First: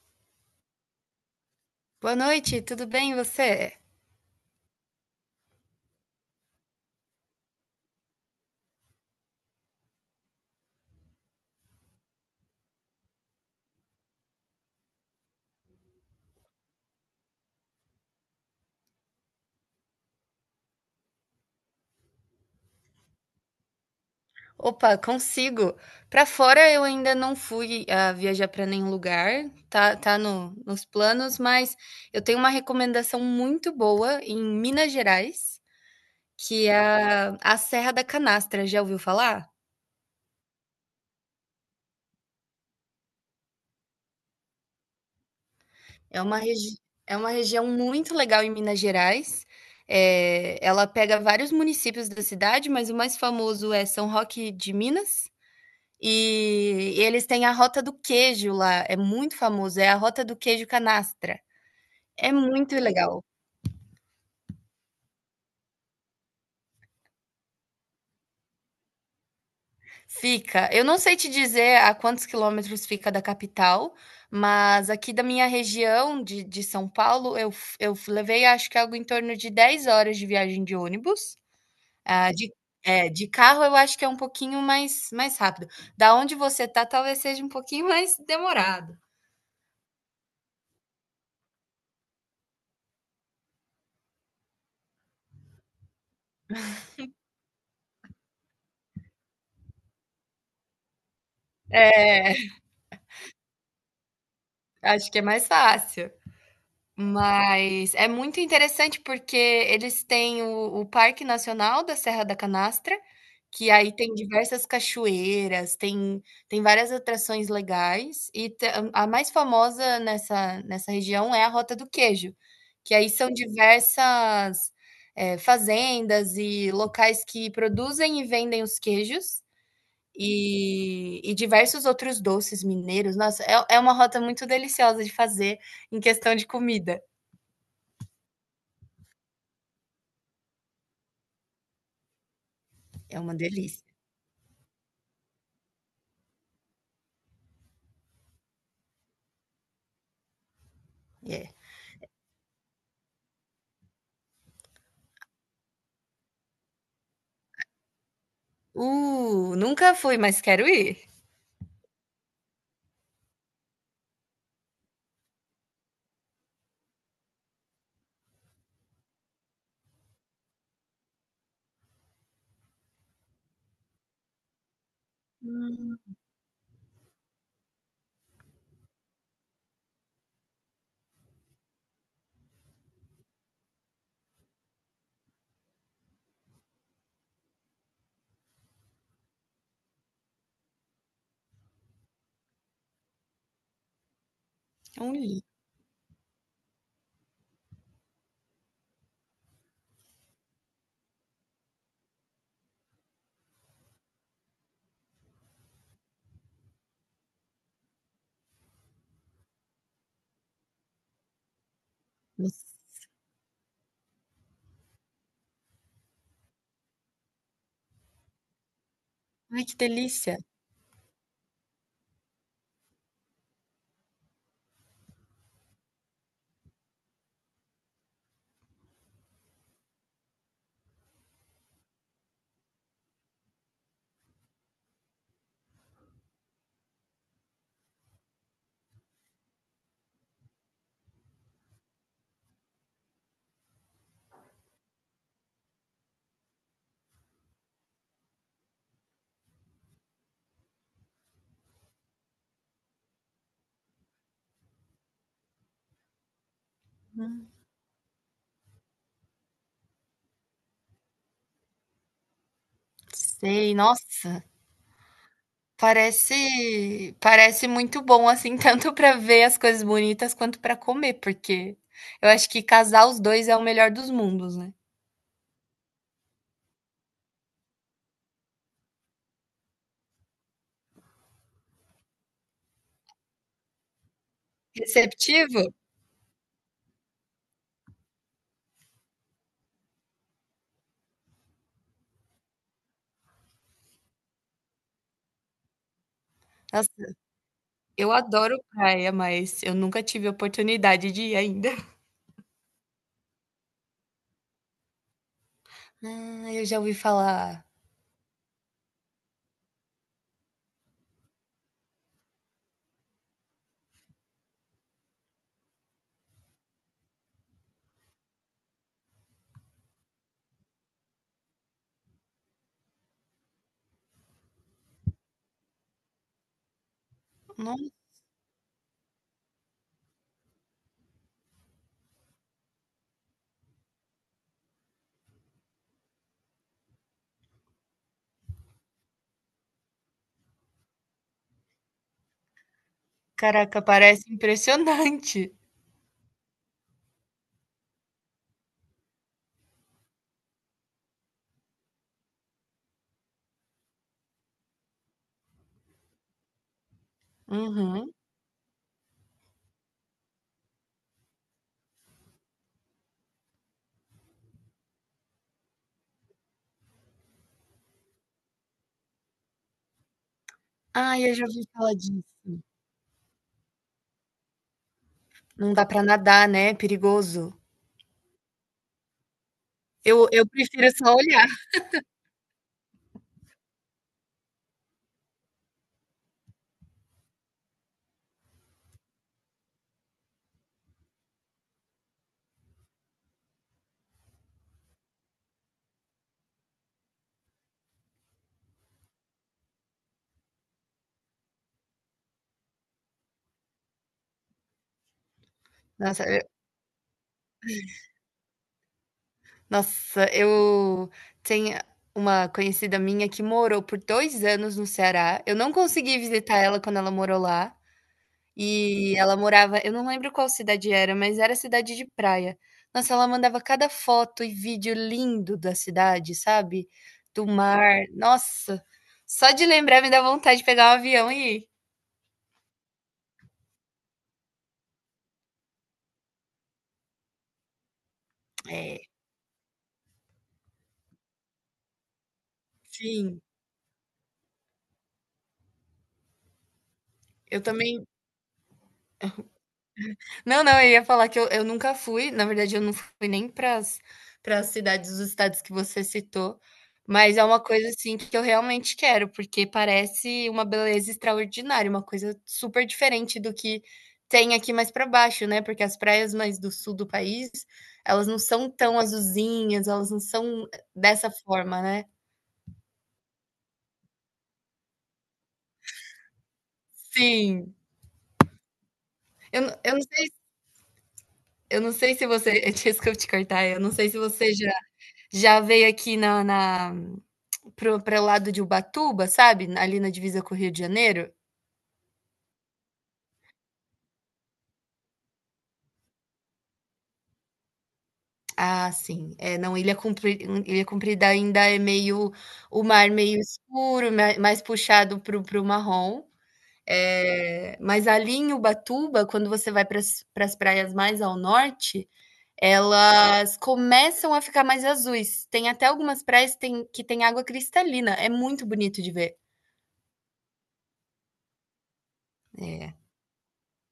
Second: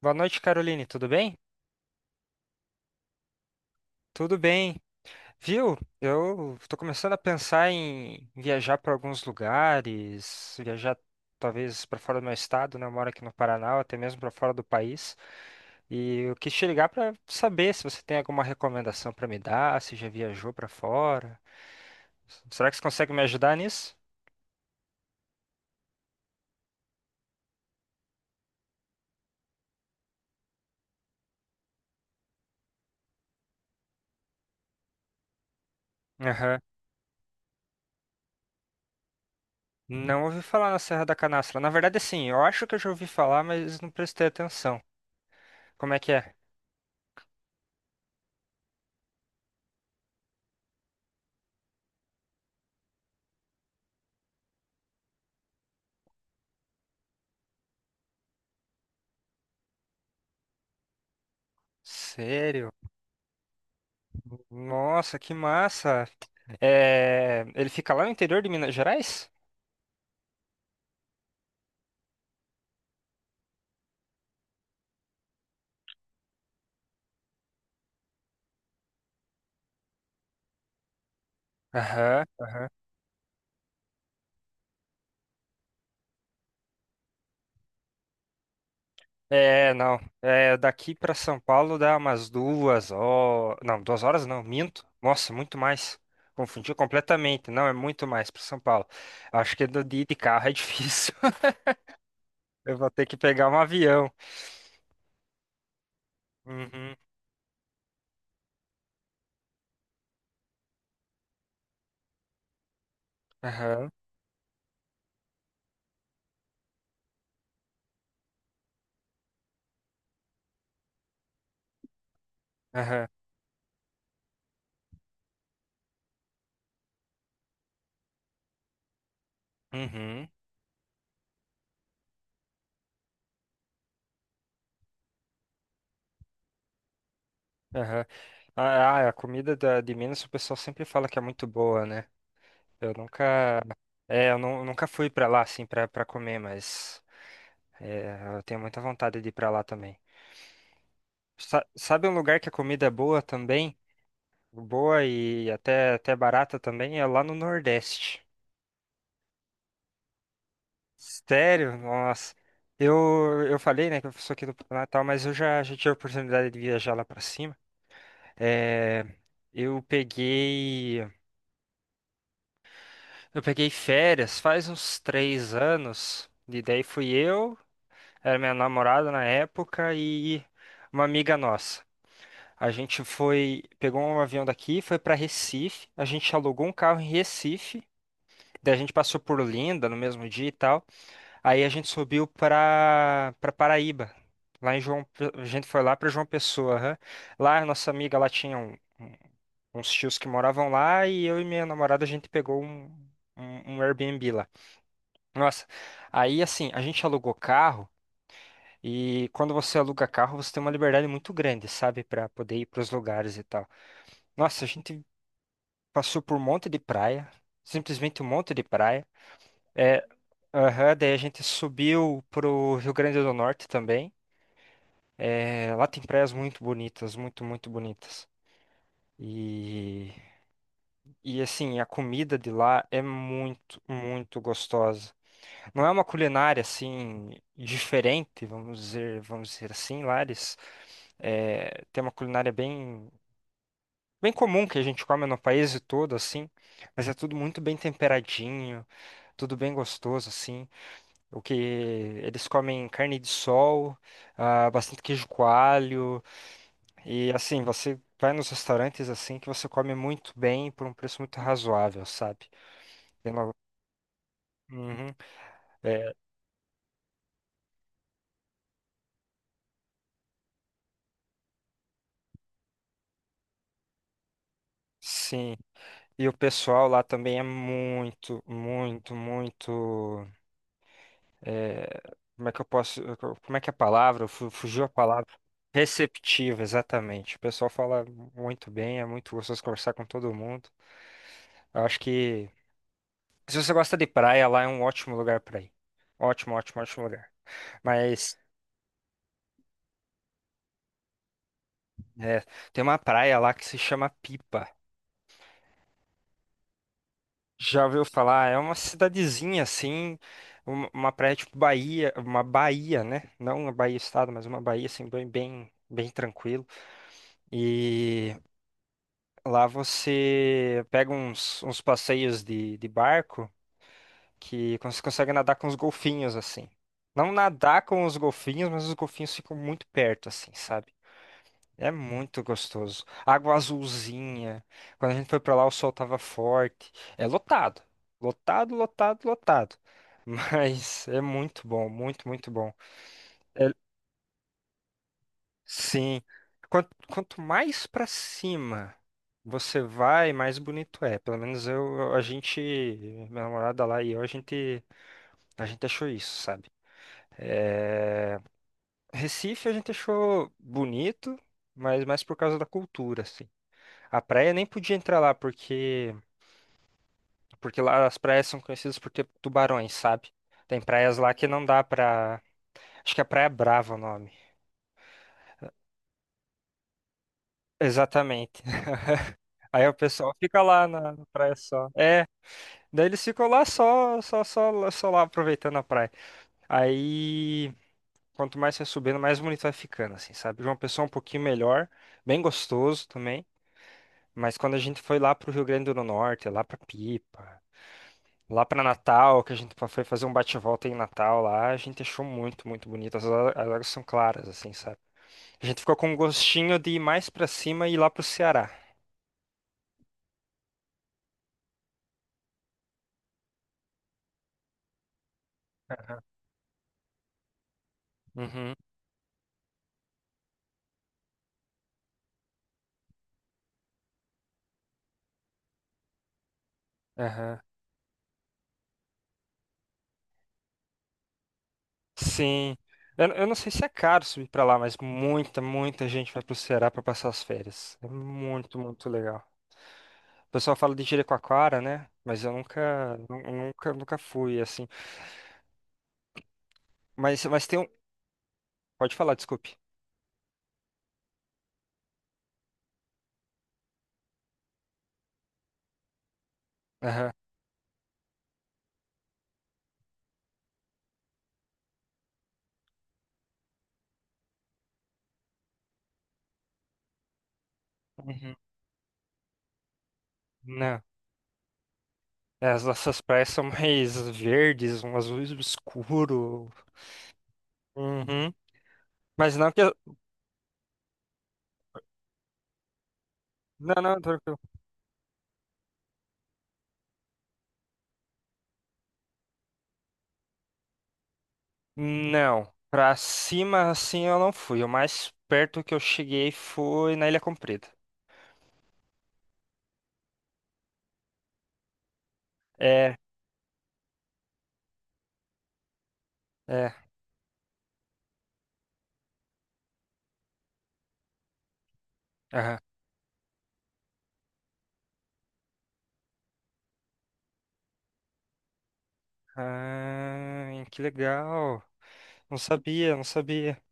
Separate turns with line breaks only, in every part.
Boa noite, Caroline. Tudo bem?
Boa noite, tudo bem e você?
Tudo bem. Viu? Eu tô começando a pensar em viajar para alguns lugares, viajar talvez para fora do meu estado, né? Eu moro aqui no Paraná, ou até mesmo para fora do país. E eu quis te ligar para saber se você tem alguma recomendação para me dar, se já viajou para fora. Será que você consegue me ajudar nisso?
Opa, consigo. Pra fora eu ainda não fui a viajar pra nenhum lugar, tá, tá no, nos planos, mas eu tenho uma recomendação muito boa em Minas Gerais,
Aham.
que é a Serra da Canastra. Já ouviu falar?
Não ouvi falar na Serra da Canastra. Na verdade, assim, eu acho que eu já ouvi falar, mas não prestei atenção. Como é que
É
é?
uma, regi É uma região muito legal em Minas Gerais. É, ela pega vários municípios da cidade, mas o mais famoso é São Roque de Minas. E eles têm a rota do queijo lá, é muito famoso, é a rota do queijo canastra. É
Sério?
muito legal.
Nossa, que massa! É, ele fica lá no interior de Minas Gerais?
Fica, eu não sei te dizer a quantos quilômetros fica da capital, mas aqui da minha região de São Paulo, eu f levei acho que algo em torno de 10 horas de viagem de ônibus,
Aham.
ah, de é, de carro eu acho que é um pouquinho mais rápido. Da onde você tá, talvez seja um pouquinho mais demorado.
É, não. É, daqui pra São Paulo dá umas duas horas. Não, duas horas não, minto. Nossa, muito mais. Confundi completamente. Não, é muito mais pra São Paulo. Acho que de ir de carro é difícil.
É,
Eu vou ter que pegar um avião.
acho que é mais fácil.
Uhum.
Mas é muito interessante, porque eles têm o Parque Nacional da Serra da Canastra, que
Aham.
aí tem diversas cachoeiras, tem várias atrações legais e te a mais famosa nessa região é a Rota do Queijo, que
Aham.
aí são diversas, fazendas e locais que produzem e vendem os queijos,
Uhum.
e diversos outros doces mineiros. Nossa, é uma rota muito deliciosa de fazer em questão de comida.
Aham. Ah, a comida de Minas o pessoal sempre fala que é muito boa, né? Eu
É uma
nunca,
delícia,
é, eu nu- nunca fui pra lá assim pra para comer, mas eu tenho muita vontade de ir pra lá também.
é.
Sabe um lugar que a comida é boa também, boa e até barata também é lá no Nordeste.
Nunca fui, mas quero ir.
Sério? Nossa. Eu falei, né, que eu sou aqui do Paraná e tal, mas eu já tive a oportunidade de viajar lá pra cima. É, eu peguei eu peguei férias faz uns três
Hum.
anos. E daí fui eu Era minha namorada na época e uma amiga nossa. A gente foi, pegou um avião daqui, foi para Recife, a gente alugou um carro em Recife, daí a gente passou por Olinda no mesmo dia e tal. Aí a gente subiu para Paraíba. Lá em
É
João,
um
Pe- A
li
gente foi lá para João Pessoa, aham. Lá a nossa amiga lá tinha uns tios que moravam lá e eu e minha namorada a gente pegou um um Airbnb lá. Nossa, aí assim, a gente alugou carro. E quando você aluga carro, você tem uma liberdade muito grande, sabe, para poder ir para os lugares e tal. Nossa, a gente passou por um monte de praia, simplesmente um monte de praia.
Ai, que
É,
delícia.
aham, daí a gente subiu pro Rio Grande do Norte também. É, lá tem praias muito bonitas, muito, muito bonitas. E, e assim, a comida de lá é muito, muito gostosa. Não é uma culinária assim diferente, vamos dizer assim, Lares. É, tem uma culinária bem comum que a gente come no país todo, assim, mas é tudo muito bem temperadinho, tudo bem gostoso, assim. O que eles comem carne de sol, ah, bastante queijo coalho, e
Não
assim, você vai nos restaurantes assim que você come muito bem por um preço muito razoável, sabe? Tem uma-
sei, nossa,
Uhum. é,
parece muito bom, assim, tanto para ver as coisas bonitas quanto para comer, porque eu acho que casar os 2 é o melhor dos mundos, né.
Sim, e o pessoal lá também é muito, muito, muito. é, Como é que eu posso, como é que é a palavra? Fugiu a palavra.
Receptivo?
Receptiva, exatamente. O pessoal fala muito bem, é muito gostoso conversar com todo mundo. Eu acho que se você gosta de praia, lá é um ótimo lugar pra ir. Ótimo, ótimo,
Nossa,
ótimo lugar.
eu
Mas
adoro praia, mas eu nunca tive oportunidade de ir ainda.
é, tem uma praia lá que se chama Pipa.
Ah, eu já ouvi falar.
Já ouviu falar? É uma cidadezinha assim, uma praia tipo Bahia, uma Bahia, né? Não uma Bahia Estado, mas uma Bahia assim bem, bem, bem tranquilo. E lá você pega uns passeios de barco que você consegue nadar com os golfinhos, assim. Não nadar
Nossa.
com os golfinhos, mas os golfinhos ficam muito perto, assim, sabe? É muito gostoso. Água azulzinha. Quando a gente foi pra lá, o sol tava forte. É lotado. Lotado, lotado, lotado. Mas é muito bom, muito, muito bom.
Caraca, parece impressionante.
Sim. Quanto, quanto mais pra cima você vai, mais bonito é. Pelo menos eu, a gente, minha namorada lá e eu, a gente achou isso, sabe?
Uhum.
É, Recife a gente achou bonito, mas mais por causa da cultura, assim. A praia nem podia entrar lá porque, porque lá as praias são conhecidas por ter tubarões, sabe? Tem praias
Ah,
lá
eu já
que não
ouvi
dá
falar disso.
pra. Acho que é Praia Brava o nome.
Não dá pra nadar, né, é perigoso.
Exatamente. Aí o
Eu
pessoal
eu
fica lá
prefiro
na
só
na
olhar.
praia só. É, daí eles ficam lá só, só, só, só lá aproveitando a praia. Aí, quanto mais você vai subindo, mais bonito vai ficando, assim, sabe? João Pessoa é um pouquinho melhor, bem gostoso também. Mas quando a gente foi lá pro Rio Grande do Norte, lá pra Pipa, lá pra Natal, que a gente foi fazer um bate-volta em Natal lá, a gente achou muito, muito bonito. As águas são claras, assim, sabe? A gente ficou com um
Nossa, eu
gostinho de ir mais pra cima e ir lá pro Ceará.
nossa, eu tenho uma conhecida minha que morou por 2 anos no Ceará, eu não consegui visitar ela quando ela morou lá,
Uhum.
e ela morava, eu não lembro qual cidade era, mas era cidade de praia. Nossa, ela mandava cada foto e vídeo lindo da cidade, sabe, do
Aham.
mar. Nossa, só de lembrar me dá vontade de pegar um avião e ir.
Sim. Eu não sei se é caro subir pra lá, mas muita, muita gente vai pro Ceará pra passar as férias. É muito,
É,
muito legal. O pessoal fala de Jericoacoara, né? Mas eu nunca,
sim,
nu- nunca, nunca fui assim.
eu
Mas tem um.
também.
Pode falar, desculpe.
Não, não, eu ia falar que eu nunca fui, na verdade, eu não fui nem para as cidades dos estados que você citou,
Aham.
mas é uma coisa assim que eu realmente quero, porque parece uma beleza extraordinária, uma coisa super diferente do que tem aqui mais para baixo, né? Porque as praias mais do sul do país, elas não
Uhum.
são tão azulzinhas, elas não são
Não.
dessa forma, né?
É, as nossas praias são mais verdes, um azul escuro.
Sim.
Uhum. Mas não que eu...
Não sei, eu não sei se você. Desculpa te cortar, eu não
Não,
sei se
não,
você
tranquilo.
já, já veio aqui na para o lado de Ubatuba, sabe? Ali na divisa com o Rio de Janeiro.
Não. Pra cima, assim, eu não fui. O mais perto que eu cheguei foi na Ilha Comprida.
Ah, sim. É, não, Ilha Comprida, Ilha Comprida ainda é meio o mar
É,
meio escuro, mais puxado para o marrom.
é.
É, mas ali em Ubatuba, quando você vai para as praias mais ao norte,
Aham.
elas começam a ficar mais azuis. Tem até algumas praias que tem água cristalina. É muito bonito de ver.
Ah, que legal. Não
É.
sabia, não sabia.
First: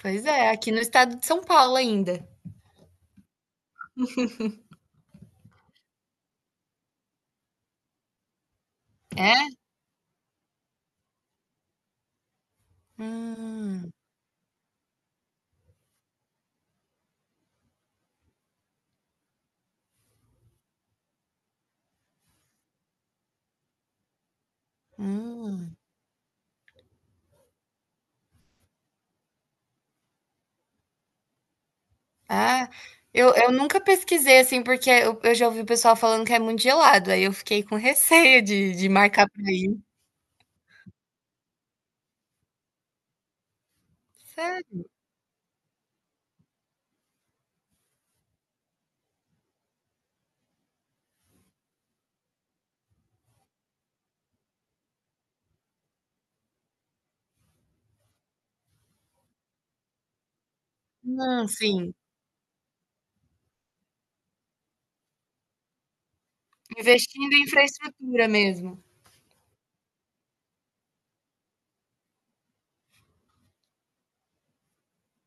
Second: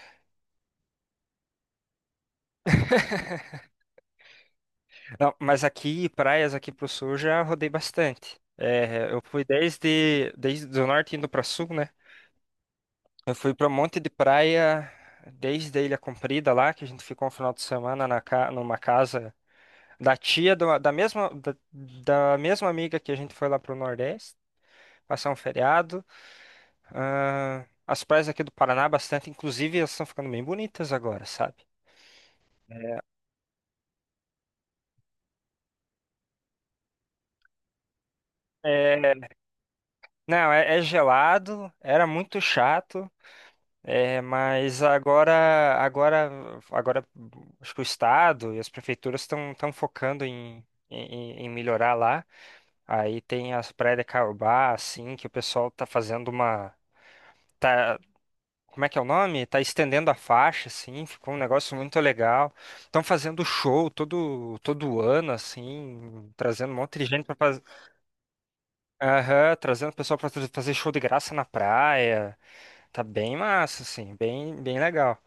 Pois é, aqui no estado de São Paulo ainda.
Não, mas aqui, praias aqui pro sul, eu já rodei bastante. É, eu fui
É?
desde do norte indo pra sul, né? Eu fui pra um
Hum,
monte de praia, desde a Ilha Comprida lá, que a gente ficou um final de semana na, numa casa da tia, da mesma, da mesma amiga que a gente foi lá pro Nordeste, passar um
hum.
feriado. Ah, as praias aqui do Paraná, bastante, inclusive, elas estão ficando bem bonitas agora, sabe?
Ah, eu nunca pesquisei, assim, porque eu já ouvi o pessoal falando que é muito gelado, aí eu fiquei com receio de
É,
marcar pra ir.
não, é, gelado, era muito chato, é, mas
Sério?
agora, agora, agora, acho que o estado e as prefeituras estão focando em, melhorar lá. Aí tem as praias de Caiobá, assim, que o pessoal tá fazendo uma, tá como é que é o nome? Tá estendendo a faixa, assim, ficou um
Não,
negócio
sim.
muito legal. Estão fazendo show todo ano, assim, trazendo um monte de gente
Investindo
para
em
fazer,
infraestrutura mesmo.
aham, trazendo o pessoal para fazer show de graça na praia. Tá bem massa, assim, bem legal.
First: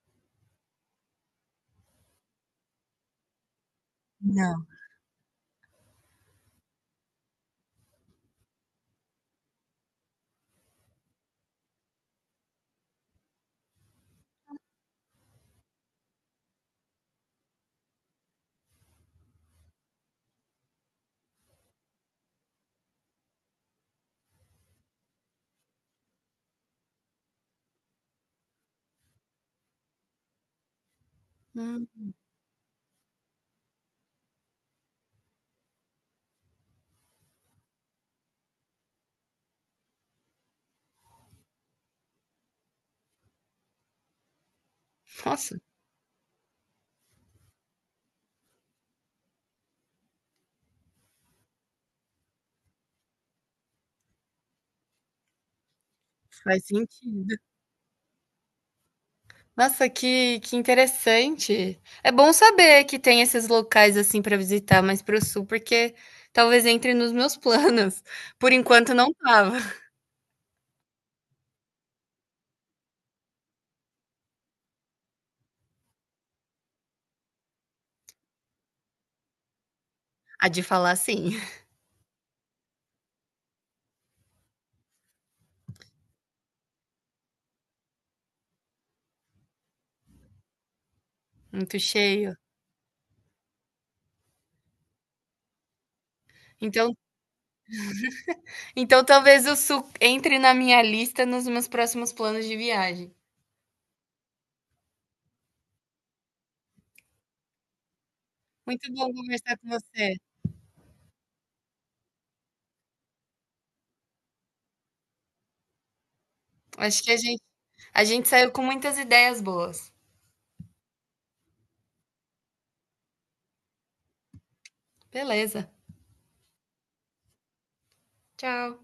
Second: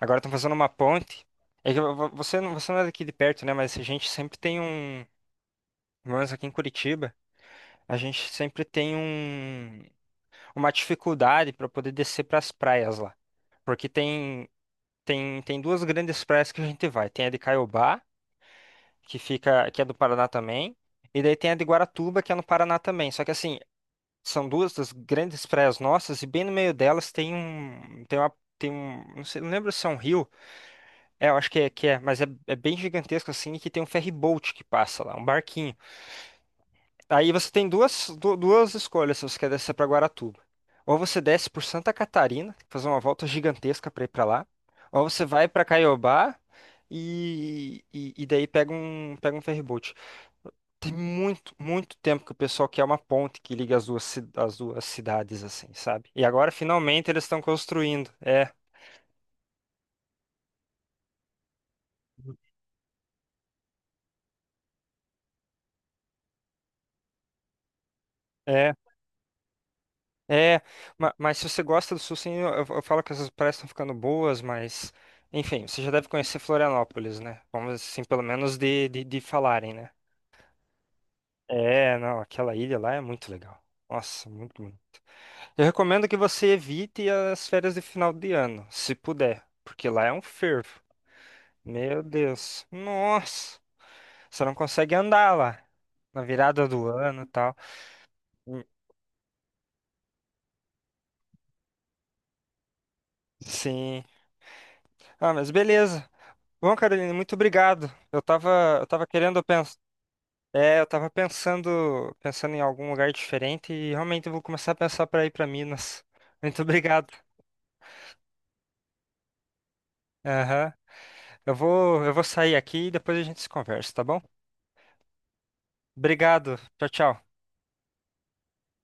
Agora estão fazendo uma ponte. É que você não, você não é daqui de perto, né? Mas a gente sempre tem
Não.
um, pelo menos aqui em Curitiba, a gente sempre tem uma dificuldade para poder descer para as praias lá. Porque tem. Tem, tem duas grandes praias que a gente vai. Tem a de Caiobá, que fica, que é do Paraná também, e daí tem a de Guaratuba, que é no Paraná também. Só que assim, são duas das grandes praias nossas e bem no meio delas tem um, tem uma, tem um, não sei, não lembro se é um rio. É, eu acho que
Hum.
é, mas é, é bem gigantesco assim, e que tem um ferry boat que passa lá, um barquinho. Aí você tem duas escolhas se você quer descer para Guaratuba. Ou você desce por Santa Catarina, fazer uma volta gigantesca para ir para lá, ou você vai
Nossa,
para Caiobá e daí pega um ferryboat. Tem muito, muito tempo que o pessoal quer uma ponte que liga as duas cidades, assim, sabe? E agora
faz
finalmente eles
sentido.
estão construindo. É,
Nossa, que interessante. É bom saber que tem esses locais, assim, para visitar mais para o sul, porque talvez entre nos meus planos. Por
é.
enquanto não estava.
É, mas se você gosta do Sul, sim, eu falo que essas praias estão ficando boas, mas enfim, você já deve conhecer Florianópolis, né? Vamos assim, pelo menos de falarem, né?
A de falar sim,
É, não, aquela ilha lá é muito legal. Nossa, muito, muito. Eu recomendo que você evite as férias de final de ano, se puder, porque lá é um fervo.
muito
Meu
cheio.
Deus, nossa, você não consegue andar lá na virada do
Então,
ano e tal. Hum,
então talvez o sul entre na minha lista nos meus próximos planos de viagem.
Sim. Ah, mas beleza. Bom, Carolina, muito obrigado. Eu tava, eu
Muito
tava
bom
querendo
conversar com
pensar,
você.
é, eu tava pensando em algum lugar diferente e realmente eu vou começar a pensar para ir para Minas. Muito
Acho
obrigado.
que a gente saiu com muitas ideias boas.
Aham. Eu vou sair aqui e depois a gente se conversa, tá bom?
Beleza,
Obrigado. Tchau, tchau.
tchau.